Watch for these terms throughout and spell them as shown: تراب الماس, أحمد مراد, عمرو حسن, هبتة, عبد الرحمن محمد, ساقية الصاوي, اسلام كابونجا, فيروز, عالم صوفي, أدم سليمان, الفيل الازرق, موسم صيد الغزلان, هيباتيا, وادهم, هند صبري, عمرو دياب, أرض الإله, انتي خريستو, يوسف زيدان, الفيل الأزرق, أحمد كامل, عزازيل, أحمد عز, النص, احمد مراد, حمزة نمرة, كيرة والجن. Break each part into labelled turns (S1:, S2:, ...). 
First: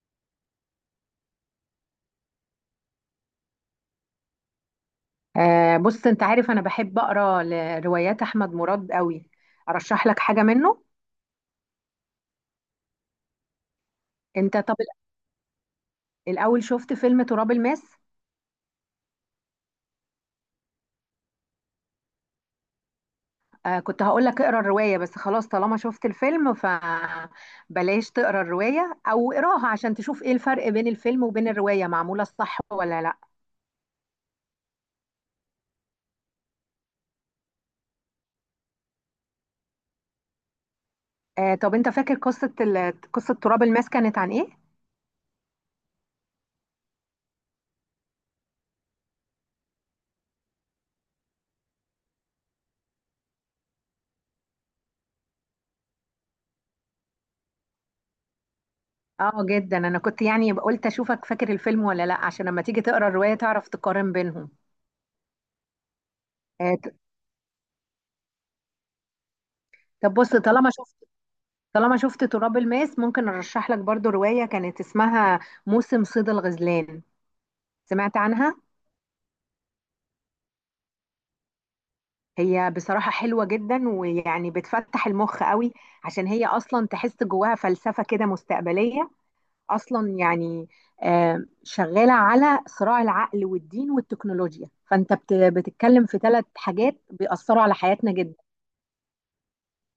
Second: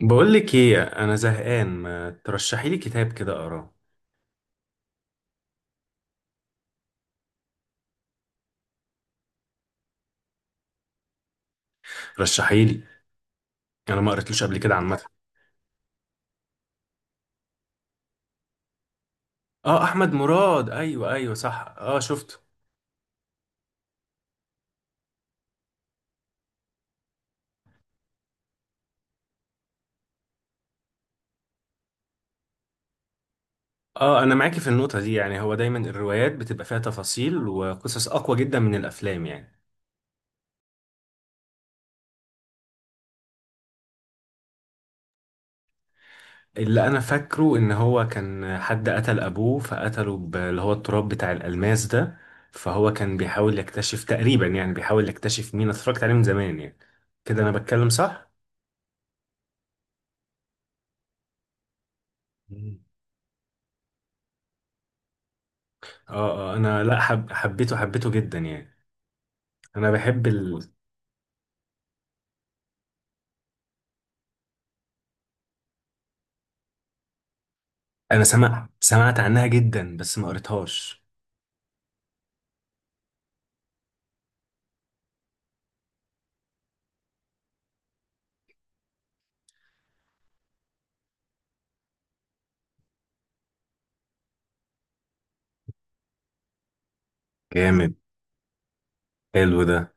S1: بقول لك ايه، انا زهقان، ما ترشحي لي كتاب كده اقراه.
S2: بص، انت عارف انا بحب اقرا لروايات احمد مراد قوي. ارشح لك حاجه منه.
S1: رشحي لي. انا ما قريتلوش قبل كده
S2: طب
S1: عامه.
S2: الاول شفت فيلم تراب الماس؟
S1: اه، احمد مراد، ايوه ايوه صح، اه شفته.
S2: كنت هقول لك اقرا الروايه، بس خلاص طالما شفت الفيلم فبلاش تقرا الروايه، او اقراها عشان تشوف ايه الفرق بين الفيلم وبين الروايه، معموله الصح ولا لا.
S1: اه، انا معاكي في النقطه دي. يعني هو دايما الروايات بتبقى فيها تفاصيل وقصص اقوى جدا من الافلام يعني.
S2: طب انت فاكر قصه قصه تراب الماس كانت عن ايه؟
S1: اللي انا فاكره ان هو كان حد قتل ابوه فقتله اللي هو التراب بتاع الالماس ده. فهو كان بيحاول يكتشف تقريبا، يعني بيحاول يكتشف مين. أنا اتفرجت عليه من زمان يعني. كده انا بتكلم صح؟
S2: اه جدا، انا كنت يعني قلت اشوفك فاكر الفيلم ولا لا عشان لما تيجي تقرا الروايه تعرف تقارن بينهم.
S1: اه.
S2: آه،
S1: انا
S2: ط-
S1: لا حب حبيته حبيته جدا يعني. انا
S2: طب
S1: بحب
S2: بص، طالما شفت تراب الماس ممكن ارشح لك برضو رواية كانت اسمها موسم صيد الغزلان. سمعت
S1: انا
S2: عنها؟
S1: سمعت عنها جدا، بس ما قريتهاش.
S2: هي بصراحة حلوة جدا، ويعني بتفتح المخ قوي عشان هي اصلا تحس جواها فلسفة كده مستقبلية اصلا يعني. شغالة على صراع العقل والدين والتكنولوجيا، فانت بتتكلم في ثلاث حاجات بيأثروا على
S1: جامد،
S2: حياتنا جدا.
S1: حلو ده.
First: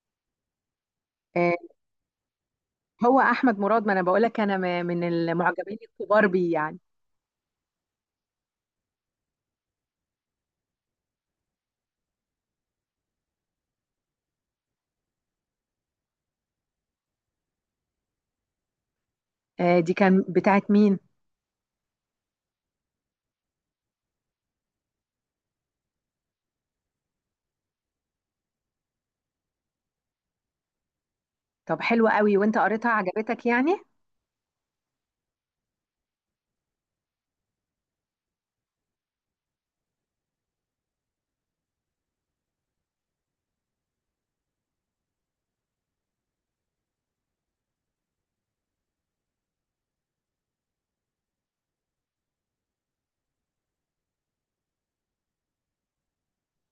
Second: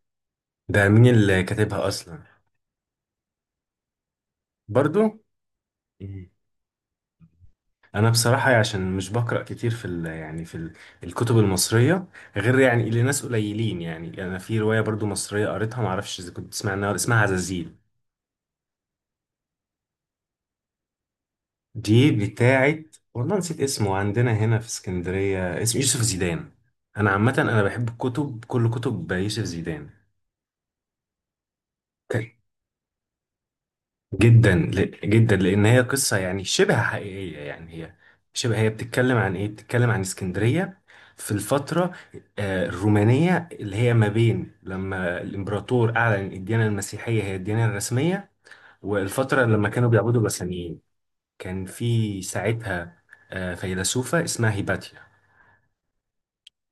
S1: ده مين اللي
S2: آه،
S1: كاتبها اصلا؟
S2: هو احمد مراد، ما انا بقولك انا من
S1: برضو.
S2: المعجبين الكبار
S1: مم.
S2: بيه يعني.
S1: انا بصراحة عشان مش بقرأ كتير في ال... يعني في ال... الكتب المصرية غير يعني لناس قليلين. يعني انا في رواية برضو مصرية قريتها، ما اعرفش اذا كنت تسمع عنها، اسمها عزازيل.
S2: دي كان بتاعت مين؟
S1: دي بتاعت والله نسيت اسمه، عندنا هنا في اسكندرية، اسمه يوسف زيدان. أنا عامة أنا بحب الكتب، كل كتب يوسف زيدان.
S2: طب حلو قوي،
S1: ك-
S2: وانت قريتها عجبتك يعني؟
S1: جدا، جدا لأن هي قصة يعني شبه حقيقية. يعني هي شبه، هي بتتكلم عن إيه؟ بتتكلم عن اسكندرية في الفترة الرومانية، اللي هي ما بين لما الإمبراطور أعلن الديانة المسيحية هي الديانة الرسمية، والفترة لما كانوا بيعبدوا بثانيين. كان في ساعتها فيلسوفة اسمها هيباتيا.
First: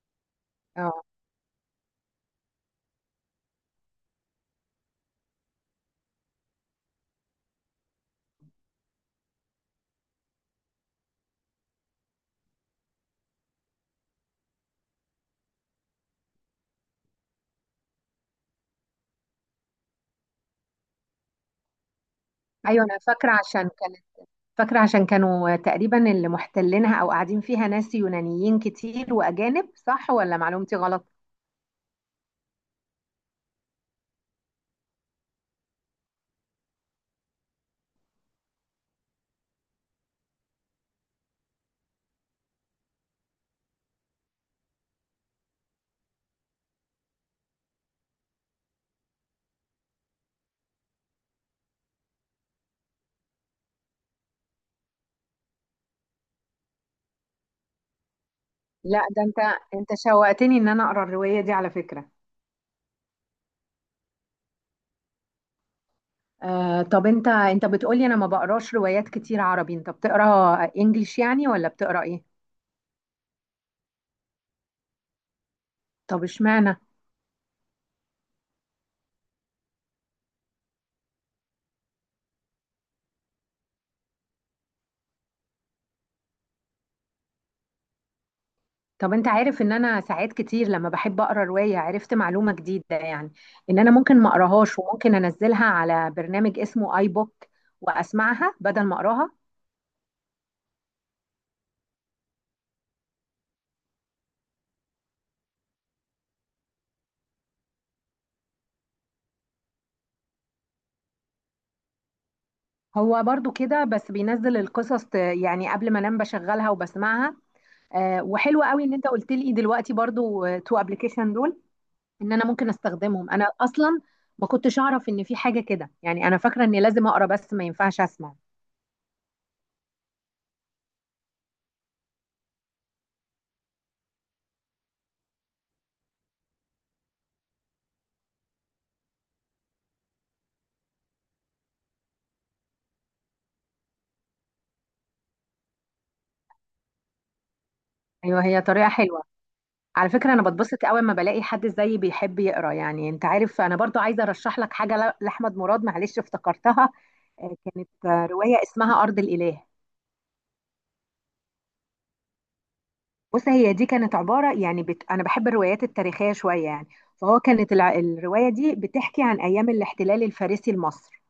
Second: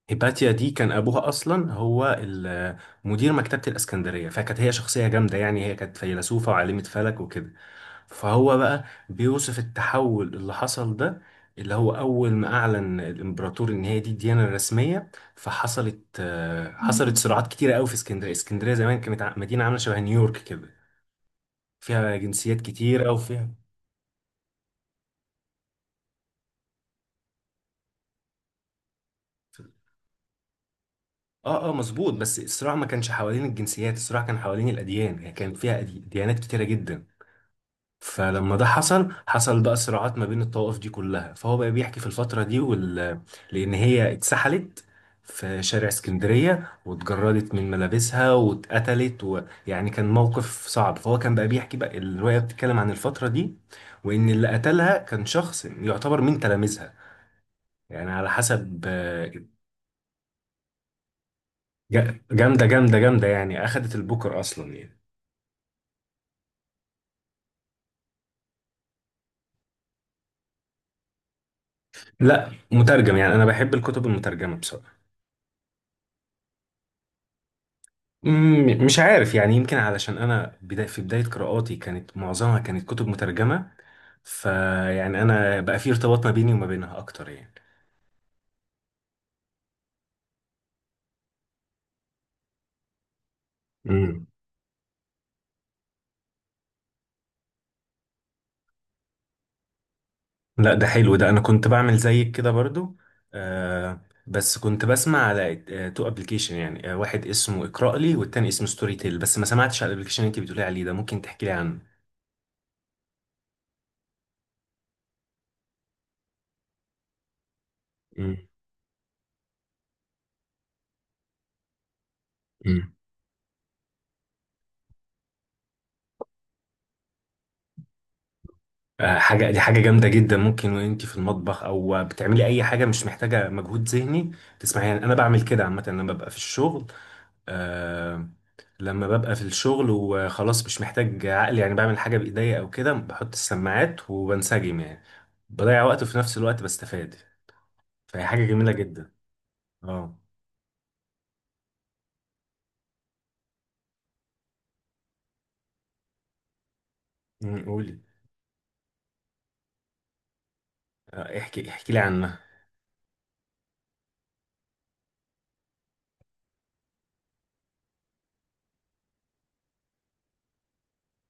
S1: هيباتيا دي كان
S2: اه
S1: ابوها اصلا هو مدير مكتبه الاسكندريه، فكانت هي شخصيه جامده يعني، هي كانت فيلسوفه وعالمه فلك وكده. فهو بقى بيوصف التحول اللي حصل ده، اللي هو اول ما اعلن الامبراطور ان هي دي الديانه الرسميه، فحصلت آه، حصلت صراعات كتيره قوي في اسكندريه. اسكندريه زمان كانت مدينه عامله شبه نيويورك كده، فيها جنسيات
S2: ايوه، انا
S1: كتيره
S2: فاكره
S1: وفيها
S2: عشان كانت، فاكره عشان كانوا تقريبا اللي محتلينها او قاعدين فيها ناس يونانيين كتير واجانب، صح ولا معلومتي غلط؟
S1: اه. اه مظبوط، بس الصراع ما كانش حوالين الجنسيات، الصراع كان حوالين الاديان، يعني كان فيها ديانات كتيره جدا. فلما ده حصل بقى صراعات ما بين الطوائف دي كلها. فهو بقى بيحكي في الفترة دي لأن هي اتسحلت في شارع اسكندرية واتجردت من ملابسها واتقتلت، ويعني كان موقف صعب. فهو كان بقى بيحكي بقى، الرواية بتتكلم عن الفترة دي، وإن اللي قتلها كان شخص يعتبر من تلاميذها يعني على حسب
S2: لا، ده انت انت شوقتني ان انا اقرا الروايه دي على فكره.
S1: جامدة جامدة جامدة يعني، أخدت البوكر أصلا يعني.
S2: طب انت بتقولي انا ما بقراش روايات كتير عربي، انت بتقرا انجليش يعني ولا بتقرا ايه؟
S1: لا مترجم يعني، أنا بحب الكتب المترجمة بصراحة.
S2: طب اشمعنى؟
S1: مش عارف يعني، يمكن علشان انا بدا، في بدايه قراءاتي كانت معظمها كانت كتب مترجمه، فيعني انا بقى في ارتباط ما بيني وما بينها اكتر يعني.
S2: طب انت عارف ان انا ساعات كتير لما بحب اقرا رواية عرفت معلومة جديدة يعني، ان انا ممكن
S1: امم
S2: ما اقراهاش وممكن انزلها على برنامج اسمه اي بوك واسمعها بدل ما اقراها.
S1: لا ده حلو ده، انا كنت بعمل زيك كده برضو. آه. بس كنت بسمع على تو ابلكيشن يعني، واحد اسمه اقرأ لي والتاني اسمه ستوري تيل. بس ما سمعتش على الابلكيشن اللي انت بتقولي عليه ده، ممكن تحكي لي عنه.
S2: هو برضو كده، بس بينزل القصص يعني قبل ما انام بشغلها وبسمعها. وحلو قوي ان انت قلت لي دلوقتي برضو تو ابلكيشن دول، ان انا ممكن
S1: امم
S2: استخدمهم انا اصلا. ما كنتش اعرف ان في حاجة كده يعني، انا فاكرة اني لازم اقرا بس ما ينفعش اسمع.
S1: حاجة، دي حاجة جامدة جدا. ممكن وانت في المطبخ او بتعملي اي حاجة مش محتاجة مجهود ذهني تسمعي، يعني انا بعمل كده عامة لما ببقى في الشغل. آه. لما ببقى في الشغل وخلاص مش محتاج عقل يعني، بعمل حاجة بايديا او كده، بحط السماعات وبنسجم يعني، بضيع وقت وفي نفس الوقت بستفاد، فهي حاجة
S2: ايوه، هي
S1: جميلة
S2: طريقة
S1: جدا.
S2: حلوة. على
S1: اه.
S2: فكرة أنا بتبسط قوي لما بلاقي حد زيي بيحب يقرأ يعني، أنت عارف أنا برضو عايزة أرشح لك حاجة لأحمد مراد، معلش افتكرتها. كانت
S1: قولي.
S2: رواية اسمها أرض الإله.
S1: احكي احكي لي عنها.
S2: بص، هي دي كانت عبارة يعني أنا بحب الروايات التاريخية شوية يعني. فهو كانت الرواية دي بتحكي عن أيام الاحتلال الفارسي لمصر،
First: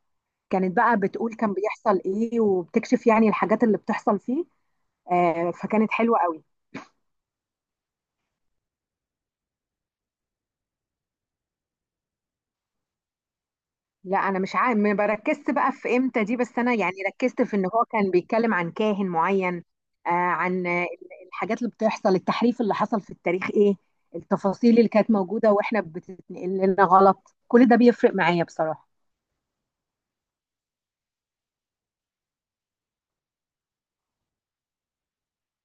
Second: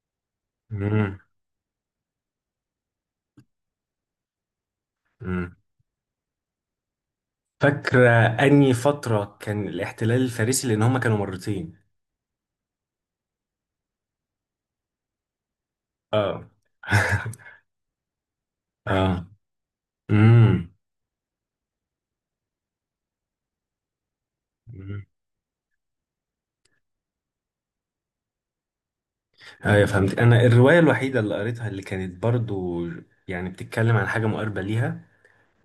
S2: كانت بقى
S1: أمم،
S2: بتقول كان بيحصل إيه وبتكشف يعني الحاجات اللي بتحصل فيه.
S1: أمم.
S2: فكانت حلوة قوي.
S1: فاكرة اني فترة كان الاحتلال الفارسي لان هما كانوا مرتين.
S2: لا انا مش عارف، ما بركزت بقى في امتى دي،
S1: اه.
S2: بس انا يعني ركزت في ان هو كان بيتكلم عن كاهن
S1: اه.
S2: معين. آه
S1: امم
S2: عن آه، الحاجات اللي بتحصل، التحريف اللي حصل في التاريخ ايه، التفاصيل اللي
S1: أمم.
S2: كانت موجودة واحنا بتتنقل لنا غلط، كل ده بيفرق معايا بصراحة.
S1: ايوه فهمت. انا الروايه الوحيده اللي قريتها اللي كانت برضو يعني بتتكلم عن حاجه مقاربه ليها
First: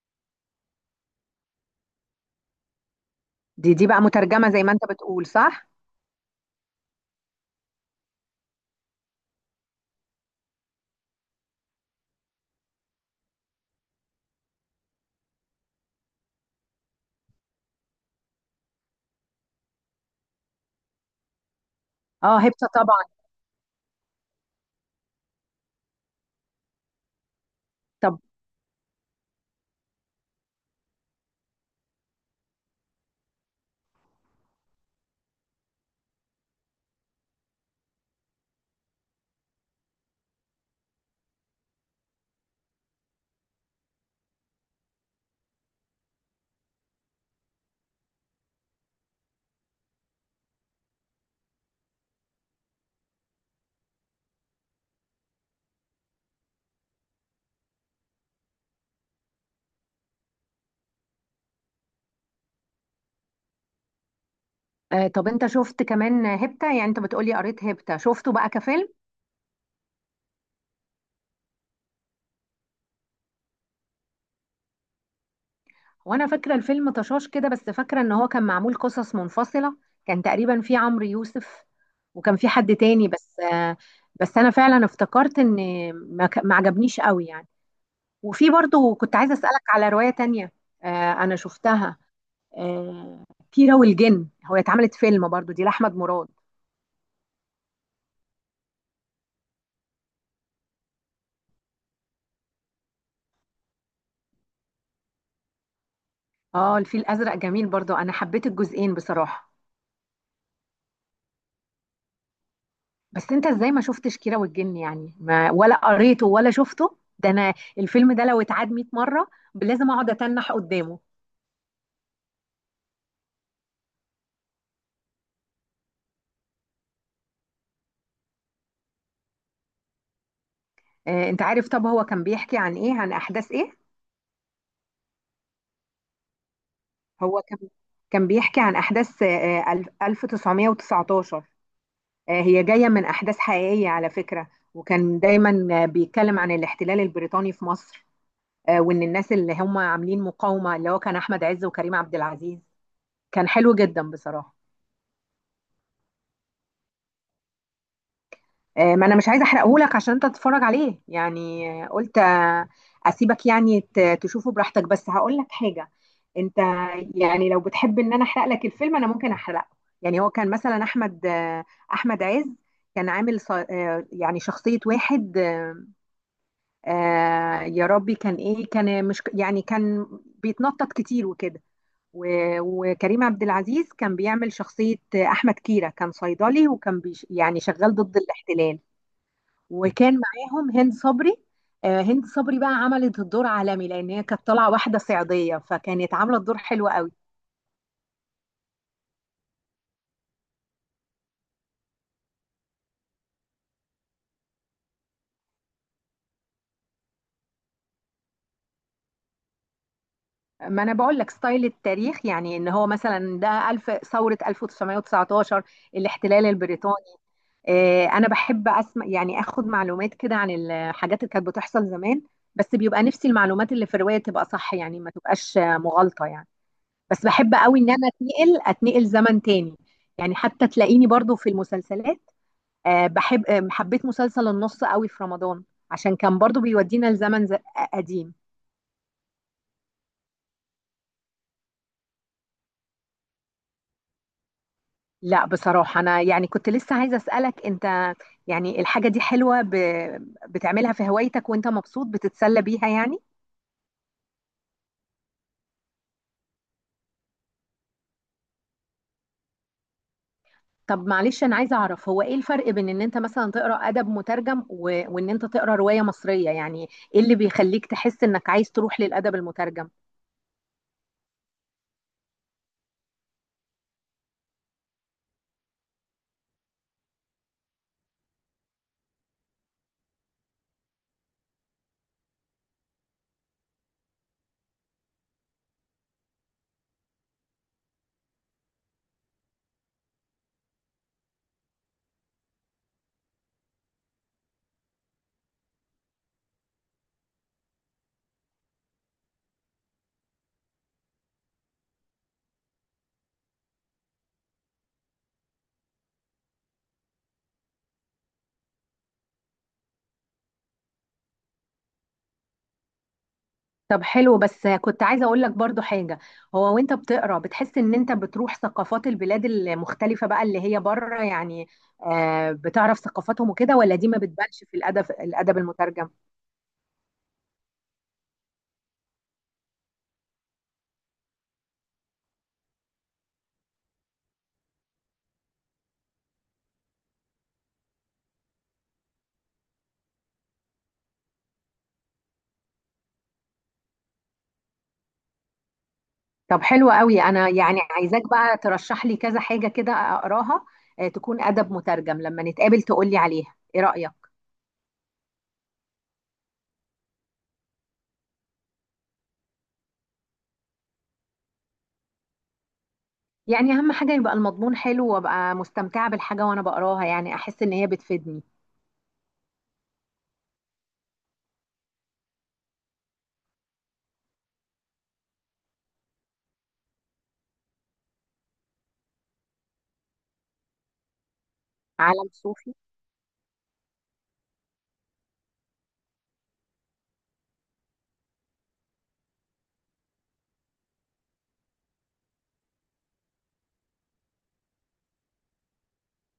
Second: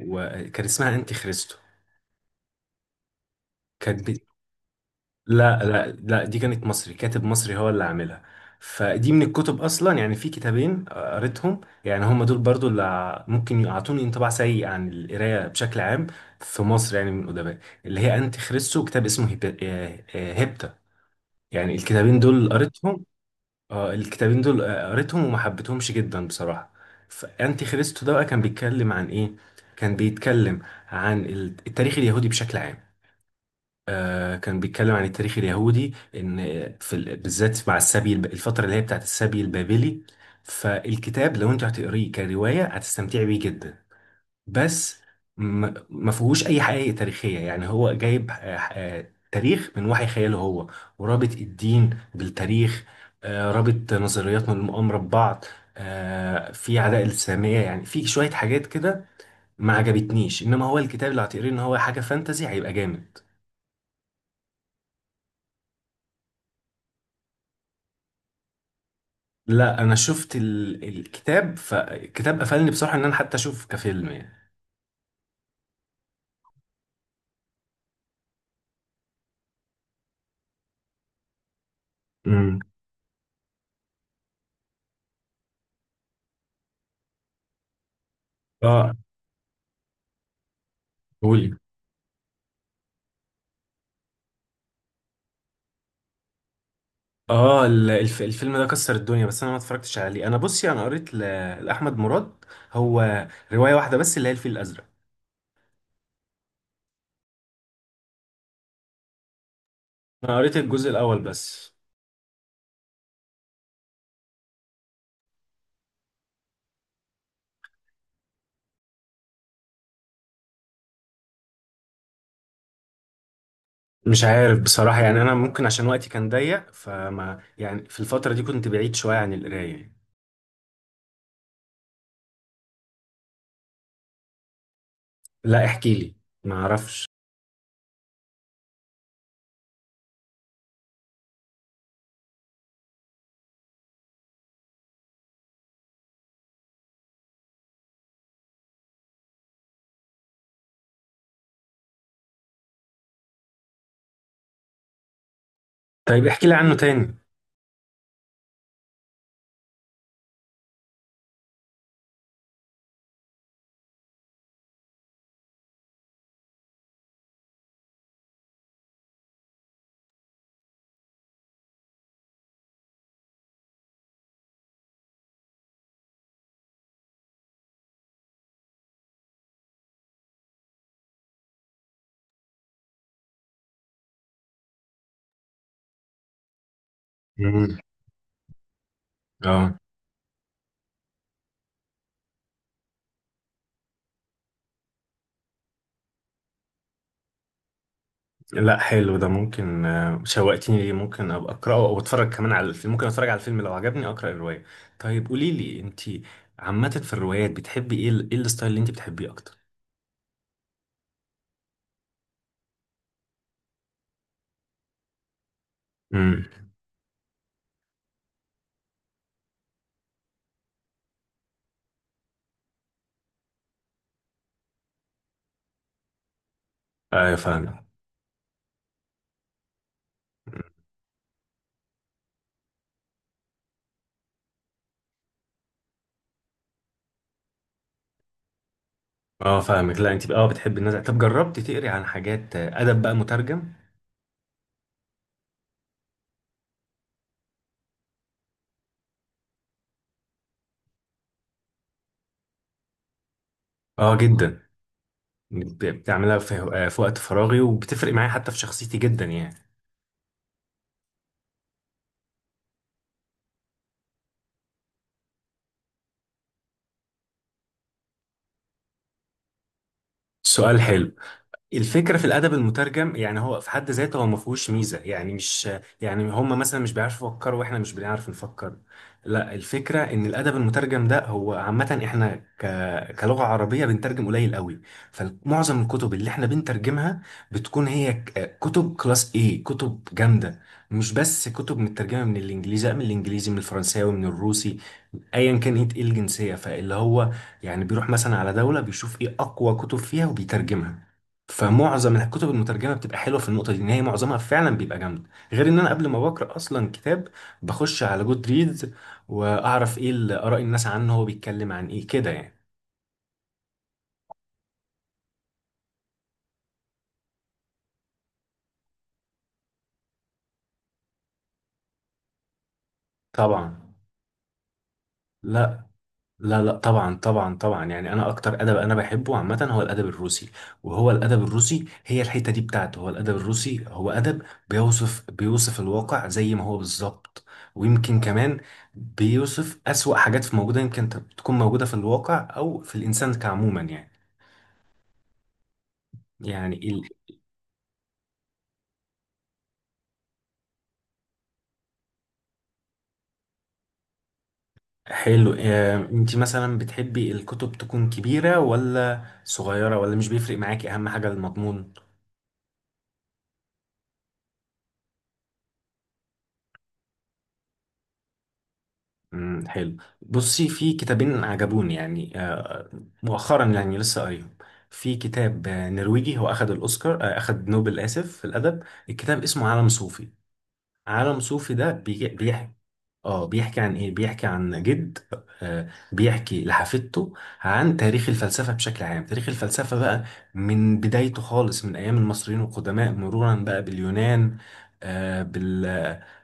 S1: وكان اسمها انتي خريستو.
S2: دي بقى
S1: كانت بت...
S2: مترجمة زي ما انت بتقول،
S1: لا
S2: صح؟
S1: لا لا، دي كانت مصري، كاتب مصري هو اللي عاملها. فدي من الكتب اصلا يعني، في كتابين قريتهم يعني، هم دول برضو اللي ممكن يعطوني انطباع سيء عن القرايه بشكل عام في مصر يعني من الادباء. اللي هي انتي خريستو وكتاب اسمه هيبتا. يعني الكتابين
S2: اه،
S1: دول
S2: هبتة
S1: قريتهم.
S2: طبعا.
S1: اه الكتابين دول قريتهم وما حبيتهمش جدا بصراحة. فأنتي خريستو ده
S2: طب،
S1: بقى كان بيتكلم عن إيه؟ كان بيتكلم عن التاريخ اليهودي بشكل عام. آه، كان بيتكلم عن التاريخ اليهودي، إن في بالذات مع السبي الفترة اللي هي بتاعت السبي البابلي. فالكتاب لو أنت هتقريه كرواية هتستمتعي بيه جدا، بس ما فيهوش اي حقائق تاريخيه يعني، هو جايب تاريخ من وحي خياله هو، ورابط الدين بالتاريخ، رابط نظريات من المؤامره ببعض، في عداء الساميه يعني، في شويه حاجات كده ما عجبتنيش. انما هو الكتاب اللي هتقريه ان هو حاجه فانتزي هيبقى جامد.
S2: طب انت شفت كمان هبتة؟ يعني انت بتقولي قريت هبتة شفته بقى كفيلم.
S1: لا انا شفت الكتاب، فالكتاب قفلني بصراحه ان انا حتى اشوف كفيلم يعني.
S2: وانا فاكره الفيلم طشاش كده، بس فاكره ان هو كان معمول قصص منفصله. كان تقريبا في عمرو يوسف، وكان في
S1: امم
S2: حد تاني بس بس انا فعلا افتكرت ان ما عجبنيش قوي يعني. وفي
S1: اه
S2: برضو كنت عايزه اسالك على روايه تانية انا
S1: قولي.
S2: شفتها. آه، كيرة والجن، هو اتعملت فيلم برضو، دي لاحمد مراد.
S1: اه الفيلم ده كسر الدنيا، بس انا ما اتفرجتش عليه. انا بصي، انا قريت لاحمد مراد هو روايه واحده بس، اللي هي الفيل الازرق.
S2: اه، الفيل الازرق جميل برضو، انا حبيت الجزئين بصراحه.
S1: انا قريت الجزء الاول بس.
S2: بس انت ازاي ما شفتش كيرة والجن؟ يعني ما ولا قريته ولا شفته، ده انا الفيلم ده لو اتعاد 100 مرة لازم اقعد اتنح قدامه.
S1: مش عارف بصراحه يعني، انا ممكن عشان وقتي كان ضيق، فما يعني في الفتره دي كنت بعيد شويه عن القرايه.
S2: اه انت عارف؟ طب هو كان بيحكي عن ايه، عن احداث ايه؟
S1: لا احكي لي، ما اعرفش.
S2: هو كان كان بيحكي عن احداث 1919. اه هي جاية من احداث حقيقية على فكرة، وكان دايما بيتكلم عن الاحتلال البريطاني في مصر. اه وان الناس اللي هم عاملين مقاومة اللي هو كان احمد عز وكريم عبد العزيز. كان حلو جدا بصراحة.
S1: طيب احكي لي عنه تاني.
S2: ما انا مش عايزه احرقهولك عشان انت تتفرج عليه يعني، قلت، اسيبك يعني تشوفه براحتك، بس هقول لك حاجه. انت يعني لو بتحب ان انا احرق لك الفيلم انا ممكن احرقه. يعني هو كان مثلا احمد احمد عز كان عامل يعني شخصيه واحد يا ربي كان ايه، كان مش يعني كان بيتنطط كتير وكده. و- وكريم عبد العزيز كان بيعمل شخصيه احمد كيرة، كان صيدلي وكان بيش يعني
S1: امم
S2: شغال ضد الاحتلال.
S1: اه.
S2: وكان معاهم هند صبري. هند صبري بقى عملت الدور عالمي لان هي كانت طالعه واحده صعيديه فكانت عامله الدور حلو قوي.
S1: لا حلو ده، ممكن شوقتني ليه، ممكن ابقى اقراه او اتفرج كمان على الفيلم، ممكن اتفرج على الفيلم لو عجبني اقرا الروايه. طيب قولي لي انت، عامه في الروايات بتحبي ايه، ايه الستايل اللي انت بتحبيه اكتر؟
S2: ما انا بقول لك ستايل التاريخ، يعني ان هو مثلا ده الف ثوره 1919،
S1: امم
S2: الاحتلال البريطاني. انا بحب اسمع يعني، اخد معلومات كده عن الحاجات اللي كانت بتحصل زمان، بس بيبقى نفسي المعلومات اللي في الروايه تبقى صح، يعني ما تبقاش مغالطه يعني. بس
S1: ايوه
S2: بحب قوي
S1: فاهمك.
S2: ان انا اتنقل زمن تاني، يعني حتى تلاقيني برضو في المسلسلات. بحب، حبيت مسلسل النص قوي في رمضان عشان كان برضو بيودينا لزمن قديم.
S1: اه فاهمك. لا انت اه بتحبي النزع. طب جربتي تقري عن حاجات ادب بقى مترجم؟
S2: لا بصراحة، أنا يعني كنت لسه عايزة أسألك أنت، يعني الحاجة دي حلوة بتعملها في هوايتك وأنت مبسوط بتتسلى بيها يعني؟
S1: اه جدا. بتعملها في في وقت فراغي، وبتفرق معايا حتى في شخصيتي جدا يعني.
S2: طب معلش، أنا عايزة أعرف هو إيه الفرق بين إن أنت مثلا تقرأ أدب مترجم وإن أنت تقرأ رواية مصرية يعني، إيه اللي بيخليك تحس إنك عايز تروح للأدب المترجم؟
S1: سؤال حلو. الفكرة في الأدب المترجم، يعني هو في حد ذاته هو ما فيهوش ميزة يعني، مش يعني هم مثلا مش بيعرفوا يفكروا وإحنا مش بنعرف نفكر، لا. الفكرة إن الأدب المترجم ده، هو عامة إحنا كلغة عربية بنترجم قليل قوي، فمعظم الكتب اللي إحنا بنترجمها بتكون هي كتب كلاس A، كتب جامدة. مش بس كتب مترجمة من الإنجليزي، لا، من الإنجليزي، من الفرنساوي، من الروسي، أيا كان إيه الجنسية، فاللي هو يعني بيروح مثلا على دولة بيشوف إيه أقوى كتب فيها وبيترجمها. فمعظم الكتب المترجمه بتبقى حلوه في النقطه دي، ان هي معظمها فعلا بيبقى جامد. غير ان انا قبل ما بقرا اصلا كتاب، بخش على جود ريدز واعرف ايه اراء الناس عنه، هو بيتكلم عن ايه كده يعني.
S2: طب حلو، بس كنت عايزة اقول لك برضو حاجة. هو وانت بتقرا بتحس ان انت بتروح ثقافات البلاد المختلفة بقى اللي هي بره يعني، بتعرف ثقافاتهم وكده،
S1: طبعا.
S2: ولا دي ما بتبانش في الادب
S1: لا
S2: المترجم؟
S1: لا لا طبعا طبعا طبعا، يعني انا اكتر ادب انا بحبه عامه هو الادب الروسي. وهو الادب الروسي، هي الحته دي بتاعته، هو الادب الروسي هو ادب بيوصف بيوصف الواقع زي ما هو بالظبط، ويمكن كمان بيوصف اسوأ حاجات في موجوده، يمكن تكون موجوده في الواقع او في الانسان كعموما يعني.
S2: طب
S1: يعني
S2: حلو قوي، انا يعني عايزاك بقى ترشح لي كذا حاجة كده اقراها، تكون ادب مترجم، لما نتقابل تقول لي عليها ايه رأيك.
S1: حلو. انت مثلا بتحبي الكتب تكون كبيره ولا صغيره، ولا مش بيفرق معاكي اهم حاجه المضمون؟
S2: يعني اهم حاجة يبقى المضمون حلو، وابقى مستمتعة بالحاجة وانا بقراها، يعني احس ان هي بتفيدني.
S1: حلو. بصي في كتابين عجبوني يعني، مؤخرا يعني لسه قريب. في كتاب نرويجي، هو أخد الأوسكار، أخد نوبل آسف، في الأدب. الكتاب اسمه عالم صوفي. عالم صوفي ده
S2: عالم
S1: بيحكي،
S2: صوفي؟
S1: اه بيحكي عن ايه، بيحكي عن جد بيحكي لحفيدته عن تاريخ الفلسفة بشكل عام. تاريخ الفلسفة بقى من بدايته خالص من أيام المصريين القدماء، مرورا بقى باليونان،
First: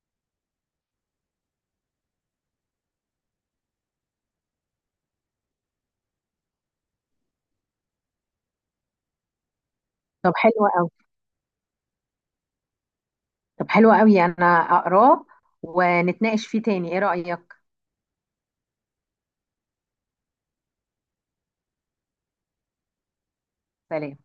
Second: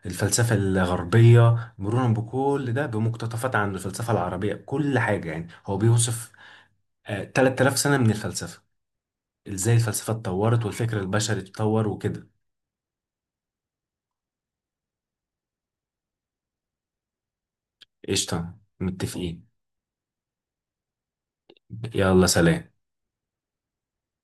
S1: بالفلسفة الغربية، مرورا بكل ده بمقتطفات عن الفلسفة العربية، كل حاجة يعني هو بيوصف 3000 سنة من الفلسفة، ازاي الفلسفة
S2: طب حلو
S1: اتطورت
S2: قوي.
S1: والفكر البشري اتطور وكده.
S2: طب حلو قوي، انا اقراه ونتناقش فيه تاني، ايه رأيك؟
S1: قشطة متفقين. يلا سلام.
S2: سلام.